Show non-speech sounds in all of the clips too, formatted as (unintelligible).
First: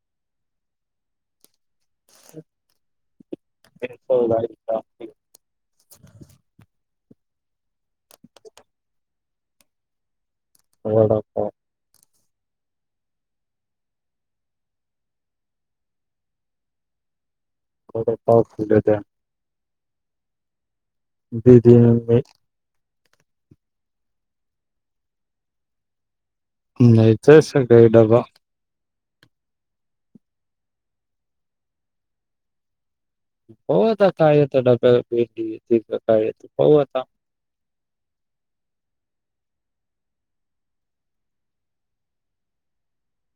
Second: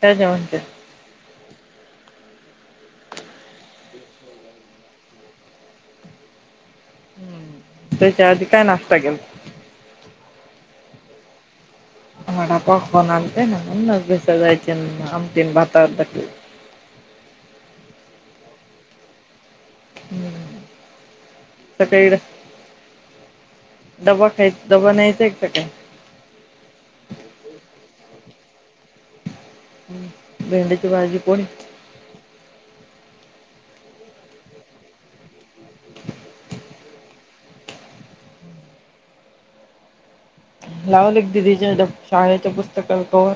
त्या जवणच्या (unintelligible) त्याच्या आधी काय नाश्ता केेला? वडा पाव. वडा पाव फोन आणते ना (unintelligible) जायचे आमटी न भात हो (unintelligible) हम्म. दिदि सकाळी (unintelligible) डबा खाय डबा न्यायचाय का काही? पेडबा. हम् भेंडीची भाजी पोनी पाहू आता काय येतं डब्या भेंडीची (unintelligible) (inaudible) लावलं एक दिदीच्या शाळेच्या पुस्तकला कवर.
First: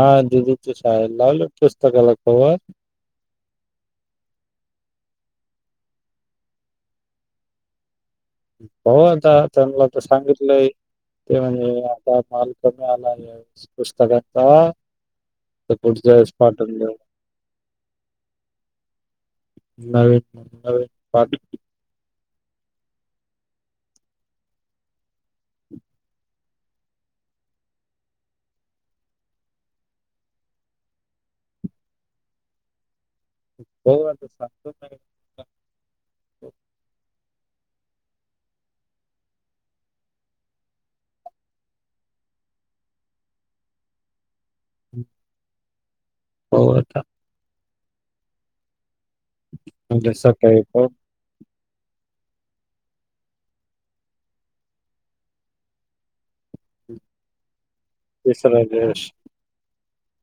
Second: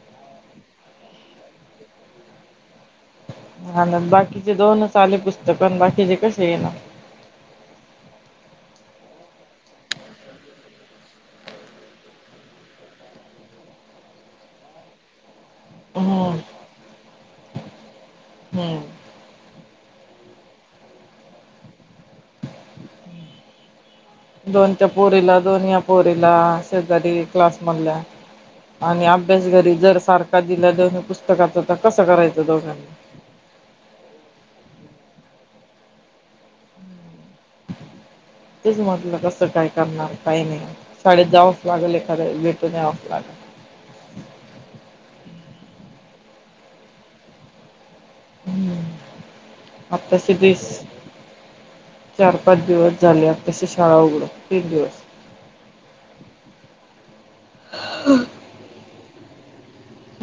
हा दिदीच्या शाळेला लावले पुस्तकाला कवर? हाना बाकीचे दोनच आले पुस्तक, बाकीचे कसे ये ना? हो आता त्यांला तर सांगितलंय. ते म्हणजे आता माल कमी आला आहे पुस्तकांचा. त पुढच्या वेळेस हम्म. पाटल नवीन हम्म. नवीन पाट दोन त्या पोरीला, दोन या पोरीला, शेजारी क्लास मणल्या आणि अभ्यास घरी जर सारखा दिला दोन्ही पुस्तकाचा तर कसं करायचं दोघांनी? हो आता (unintelligible) नाही तेच म्हटलं कसं काय करणार काही नाही शाेत जावच लागेल एखाद्या भेटून यावंच लागल हो आता हम्म उद्या आपता सकाळी सिद्धस पाहू चार पाच दिवस झाले अ तशी शाळा उघड तीन दिवस तेसर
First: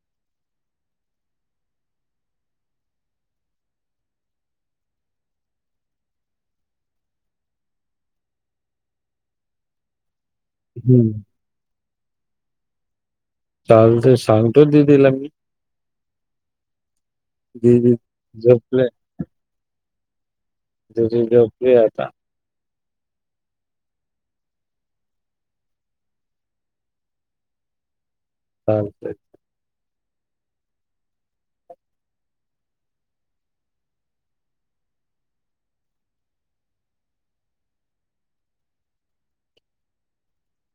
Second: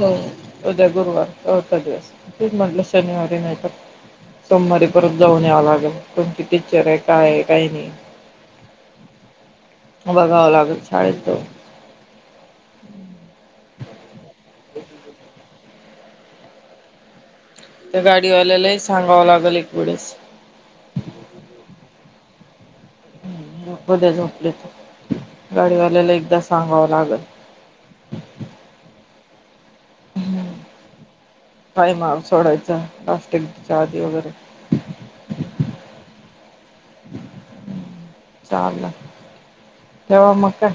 हो उद्या गुरुवार चढथ दिवस ते म्हटलं शनिवारी नाही तर समारी परत जाऊन यावं लागेल तुमची टी्चर आहे कायय काही नाही नाहि बागावां लागत शाडेेतो चालत सांगतो दिीदीला मी दीदी त्या गाडीवाल्यालाही सांगावं लागेल एक वेळेस दुदी लोप्रियता ह् ब्या झोपले तर गाडीवाल्याला एकदा सांगावं लागल हाच काय माफ सोडायचा प्लास्टिकच्या आधी वगैरे चाले जव म का